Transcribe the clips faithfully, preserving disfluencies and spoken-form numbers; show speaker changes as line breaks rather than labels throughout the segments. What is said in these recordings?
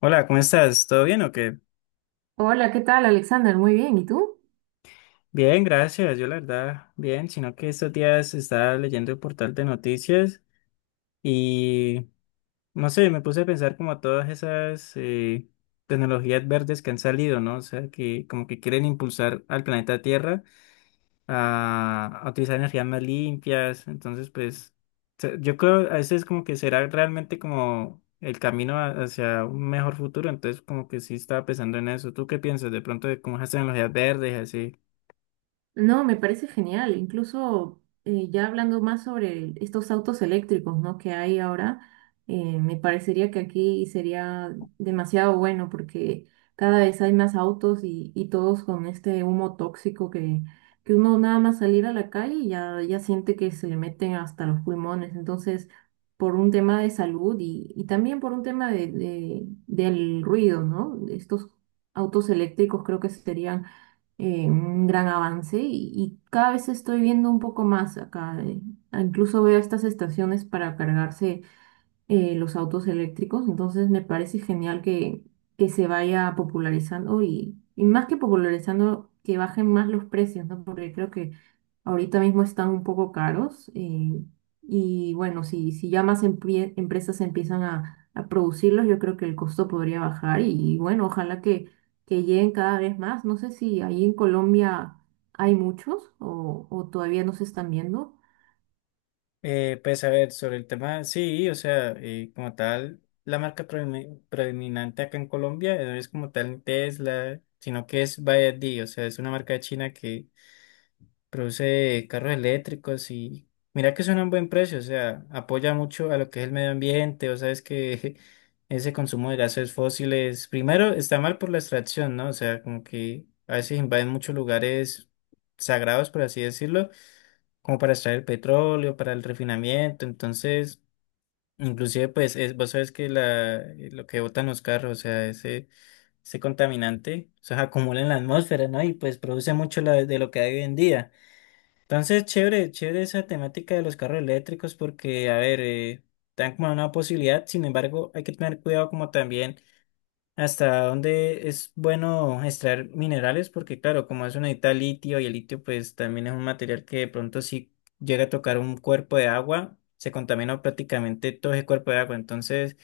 Hola, ¿cómo estás? ¿Todo bien o qué?
Hola, ¿qué tal, Alexander? Muy bien, ¿y tú?
Bien, gracias. Yo la verdad, bien, sino que estos días estaba leyendo el portal de noticias y no sé, me puse a pensar como todas esas eh, tecnologías verdes que han salido, ¿no? O sea, que como que quieren impulsar al planeta Tierra a, a utilizar energías más limpias. Entonces, pues, se- yo creo a veces como que será realmente como el camino a- hacia un mejor futuro. Entonces, como que sí estaba pensando en eso. ¿Tú qué piensas de pronto de cómo esas tecnologías verdes y así?
No, me parece genial. Incluso eh, ya hablando más sobre estos autos eléctricos, ¿no? Que hay ahora, eh, me parecería que aquí sería demasiado bueno porque cada vez hay más autos y, y todos con este humo tóxico que, que uno nada más salir a la calle y ya, ya siente que se le meten hasta los pulmones. Entonces, por un tema de salud y, y también por un tema de, de- del ruido, ¿no? Estos autos eléctricos creo que serían eh, un gran avance y, y cada vez estoy viendo un poco más acá. eh, ah, Incluso veo estas estaciones para cargarse eh, los autos eléctricos, entonces me parece genial que, que se vaya popularizando y, y más que popularizando, que bajen más los precios, ¿no? Porque creo que ahorita mismo están un poco caros eh, y bueno, si, si ya más emprie- empresas empiezan a, a producirlos, yo creo que el costo podría bajar y, y bueno, ojalá que, que lleguen cada vez más. No sé si ahí en Colombia hay muchos o, o todavía no se están viendo.
Eh, pues a ver, sobre el tema, sí, o sea, eh, como tal, la marca predomi- predominante acá en Colombia eh, no es como tal Tesla, sino que es B Y D, o sea, es una marca de china que produce carros eléctricos y mira que son a un buen precio, o sea, apoya mucho a lo que es el medio ambiente, o sea, es que ese consumo de gases fósiles, primero está mal por la extracción, ¿no? O sea, como que a veces invaden muchos lugares sagrados, por así decirlo como para extraer el petróleo, para el refinamiento, entonces, inclusive pues es, vos sabes que la, eh, lo que botan los carros, o sea, ese, ese contaminante, o sea, acumula en la atmósfera, ¿no? Y pues produce mucho la- de lo que hay hoy en día. Entonces, chévere, chévere esa temática de los carros eléctricos porque, a ver, eh, dan como una posibilidad, sin embargo, hay que tener cuidado como también hasta dónde es bueno extraer minerales, porque claro, como eso necesita litio y el litio pues también es un material que de pronto si llega a tocar un cuerpo de agua, se contamina prácticamente todo ese cuerpo de agua, entonces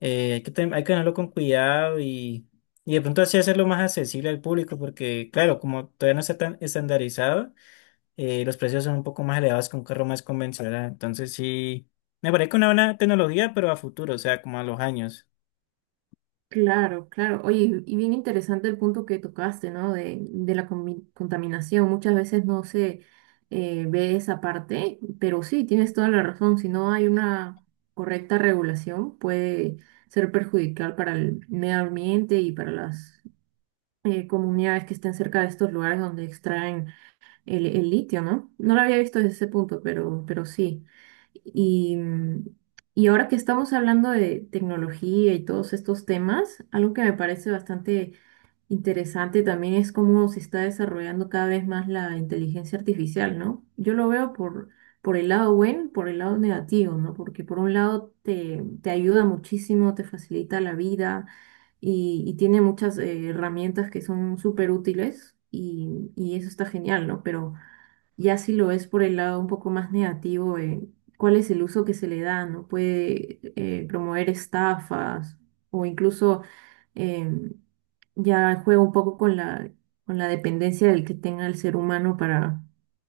eh, hay que, ten- hay que tenerlo con cuidado y, y de pronto así hacerlo más accesible al público, porque claro, como todavía no está tan estandarizado, eh, los precios son un poco más elevados que un carro más convencional, entonces sí, me parece que una buena tecnología, pero a futuro, o sea, como a los años.
Claro, claro. Oye, y bien interesante el punto que tocaste, ¿no? De, de la comi- contaminación. Muchas veces no se eh, ve esa parte, pero sí, tienes toda la razón. Si no hay una correcta regulación, puede ser perjudicial para el medio ambiente y para las eh, comunidades que estén cerca de estos lugares donde extraen el, el litio, ¿no? No lo había visto desde ese punto, pero, pero sí. Y, mm, y ahora que estamos hablando de tecnología y todos estos temas, algo que me parece bastante interesante también es cómo se está desarrollando cada vez más la inteligencia artificial, ¿no? Yo lo veo por, por el lado bueno, por el lado negativo, ¿no? Porque por un lado te, te ayuda muchísimo, te facilita la vida y, y tiene muchas eh, herramientas que son súper útiles y, y eso está genial, ¿no? Pero ya si lo ves por el lado un poco más negativo, eh, cuál es el uso que se le da, ¿no? Puede eh, promover estafas o incluso em, ya juega un poco con la, con la dependencia del que tenga el ser humano para,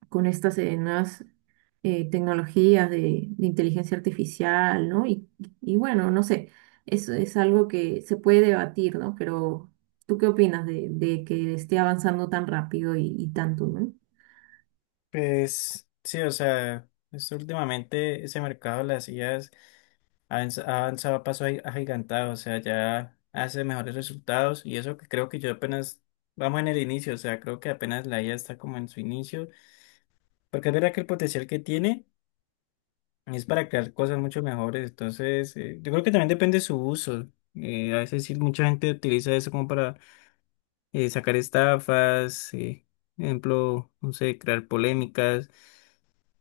con estas eh, nuevas eh, tecnologías de, de inteligencia artificial, ¿no? Y, y bueno, no sé, eso es algo que se puede debatir, ¿no? Pero ¿tú qué opinas de, de que esté avanzando tan rápido y, y tanto, ¿no?
Pues sí, o sea, es últimamente ese mercado de las I As ha avanz- ha avanzado a paso agi- agigantado, o sea, ya hace mejores resultados y eso que creo que yo apenas vamos en el inicio, o sea, creo que apenas la I A está como en su inicio, porque es verdad que el potencial que tiene es para crear cosas mucho mejores, entonces eh, yo creo que también depende de su uso, eh, a veces sí, mucha gente utiliza eso como para eh, sacar estafas, eh, ejemplo, no sé, crear polémicas.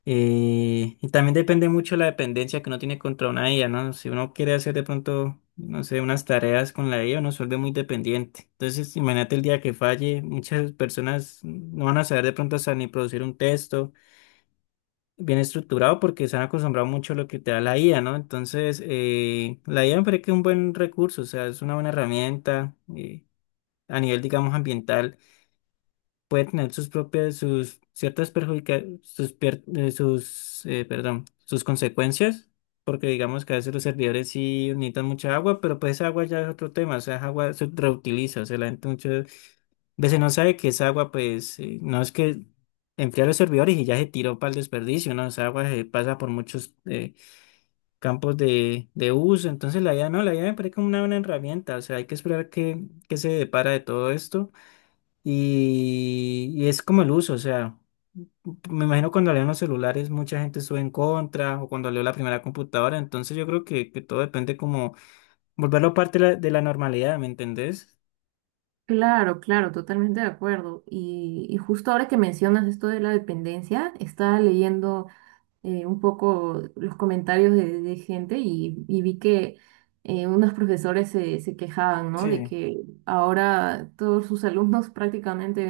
Eh, y también depende mucho la dependencia que uno tiene contra una I A, ¿no? Si uno quiere hacer de pronto, no sé, unas tareas con la I A, uno se vuelve muy dependiente. Entonces, imagínate el día que falle, muchas personas no van a saber de pronto hasta ni producir un texto bien estructurado porque se han acostumbrado mucho a lo que te da la I A, ¿no? Entonces, eh, la I A me parece que es un buen recurso, o sea, es una buena herramienta eh, a nivel, digamos, ambiental puede tener sus propias, sus ciertas perjudica, sus, pier- eh, sus, eh, perdón, sus consecuencias, porque digamos que a veces los servidores sí necesitan mucha agua, pero pues esa agua ya es otro tema, o sea, esa agua se reutiliza, o sea, la gente muchas veces no sabe que esa agua, pues, eh, no es que enfría los servidores y ya se tiró para el desperdicio, ¿no? Esa agua se pasa por muchos eh, campos de, de uso, entonces la I A no, la I A me parece como una buena herramienta, o sea, hay que esperar que, que se depara de todo esto y, y es como el uso, o sea, me imagino cuando salieron los celulares mucha gente estuvo en contra o cuando salió la primera computadora, entonces yo creo que, que todo depende como volverlo parte de la, de la normalidad, ¿me entendés?
Claro, claro, totalmente de acuerdo. Y, y justo ahora que mencionas esto de la dependencia, estaba leyendo eh, un poco los comentarios de, de gente y, y vi que eh, unos profesores se, se quejaban, ¿no? De
Sí,
que ahora todos sus alumnos prácticamente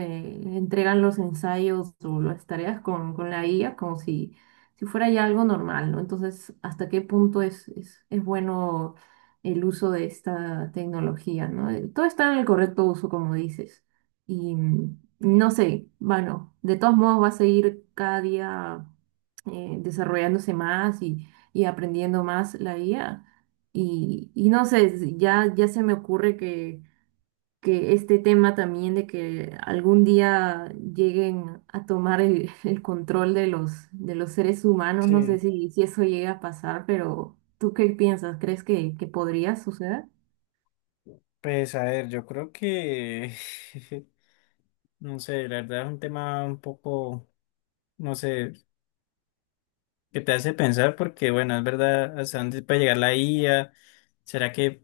entregan los ensayos o las tareas con, con la I A como si, si fuera ya algo normal, ¿no? Entonces, ¿hasta qué punto es, es, es bueno el uso de esta tecnología, ¿no? Eh, Todo está en el correcto uso, como dices. Y mm, no sé, bueno, de todos modos va a seguir cada día eh, desarrollándose más y, y aprendiendo más la I A. Y, y no sé, s- ya, ya se me ocurre que, que este tema también de que algún día lleguen a tomar el, el control de los, de los seres humanos, no sé
sí.
si, si eso llega a pasar, pero ¿tú qué piensas? ¿Crees que, que podría suceder?
Pues a ver, yo creo que, no sé, la verdad es un tema un poco, no sé, que te hace pensar porque, bueno, es verdad, hasta dónde puede llegar la I A. ¿Será que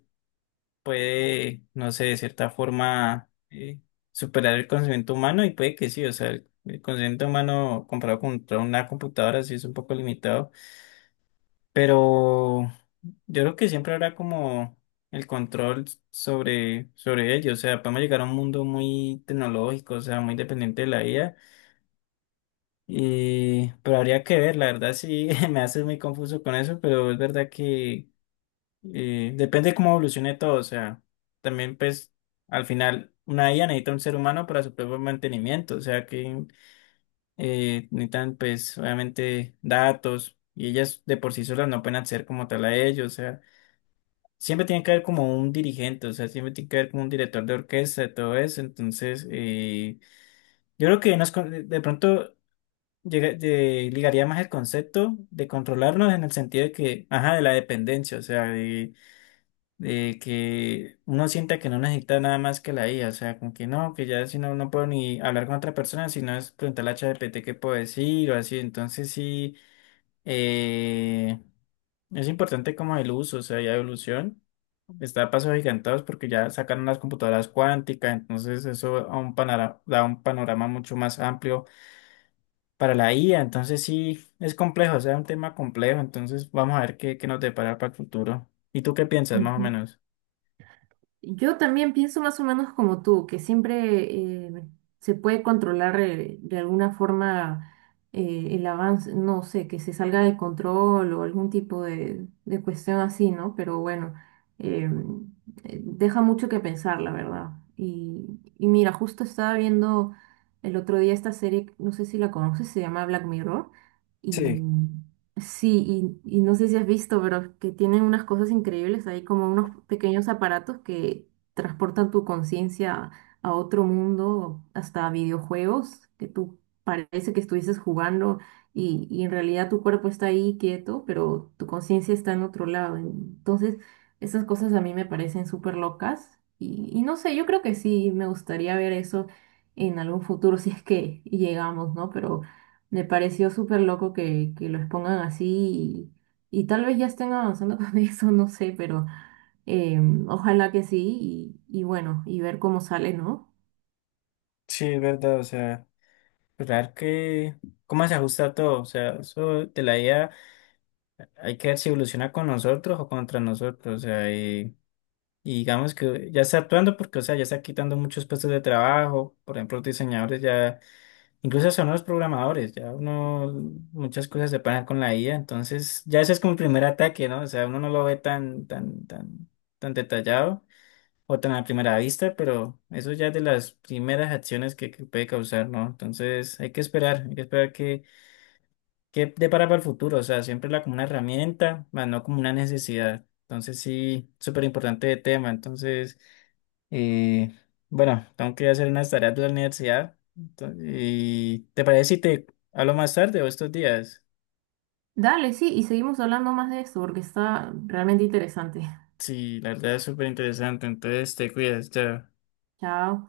puede, no sé, de cierta forma eh, superar el conocimiento humano? Y puede que sí, o sea, el, el conocimiento humano comparado contra una computadora sí es un poco limitado, pero yo creo que siempre habrá como el control sobre, sobre ello, o sea, podemos llegar a un mundo muy tecnológico, o sea, muy dependiente de la I A, y, pero habría que ver, la verdad sí, me hace muy confuso con eso, pero es verdad que eh, depende cómo evolucione todo, o sea, también pues al final una I A necesita un ser humano para su propio mantenimiento, o sea que eh, necesitan pues obviamente datos y ellas de por sí solas no pueden hacer como tal a ello, o sea, siempre tiene que haber como un dirigente, o sea, siempre tiene que haber como un director de orquesta y todo eso, entonces eh, yo creo que nos, con- de pronto llega- de- ligaría más el concepto de controlarnos en el sentido de que, ajá, de la dependencia, o sea, de que uno sienta que no necesita nada más que la I A, o sea, como que no, que ya si no, no puedo ni hablar con otra persona, sino es preguntarle a ChatGPT qué puedo decir o así, entonces sí, eh, es importante como el uso, o sea, ya evolución, está a pasos gigantados porque ya sacaron las computadoras cuánticas, entonces eso a un panora- da un panorama mucho más amplio para la I A, entonces sí, es complejo, o sea, es un tema complejo, entonces vamos a ver qué, qué nos depara para el futuro. ¿Y tú qué piensas más o menos?
Yo también pienso más o menos como tú, que siempre eh, se puede controlar eh, de alguna forma eh, el avance, no sé, que se salga de control o algún tipo de, de cuestión así, ¿no? Pero bueno, eh, eh, deja mucho que pensar, la verdad. Y, y mira, justo estaba viendo el otro día esta serie, no sé si la conoces, se llama Black Mirror,
Sí,
y sí, y, y no sé si has visto, pero que tienen unas cosas increíbles ahí, como unos pequeños aparatos que transportan tu conciencia a otro mundo, hasta videojuegos, que tú parece que estuvieses jugando y, y en realidad tu cuerpo está ahí quieto, pero tu conciencia está en otro lado. Entonces, esas cosas a mí me parecen súper locas y, y no sé, yo creo que sí, me gustaría ver eso en algún futuro si es que llegamos, ¿no? Pero... Me pareció súper loco que, que lo expongan así y, y tal vez ya estén avanzando con eso, no sé, pero eh, ojalá que sí y, y bueno, y ver cómo sale, ¿no?
sí, es verdad, o sea, esperar que cómo se ajusta todo, o sea, eso de la I A hay que ver si evoluciona con nosotros o contra nosotros, o sea, y, y digamos que ya está actuando porque, o sea, ya está quitando muchos puestos de trabajo, por ejemplo, los diseñadores ya, incluso son los programadores, ya uno, muchas cosas se pagan con la I A, entonces ya ese es como el primer ataque, ¿no? O sea, uno no lo ve tan, tan, tan, tan detallado o tan a primera vista, pero eso ya es de las primeras acciones que, que puede causar, ¿no? Entonces hay que esperar, hay que esperar que, que depara para el futuro, o sea, siempre la como una herramienta, más no como una necesidad. Entonces sí, súper importante el tema. Entonces, eh, bueno, tengo que hacer unas tareas de la universidad. Entonces, y ¿te parece si te hablo más tarde o estos días?
Dale, sí, y seguimos hablando más de esto porque está realmente interesante.
Sí, la verdad es súper interesante, entonces te cuidas, chao.
Chao.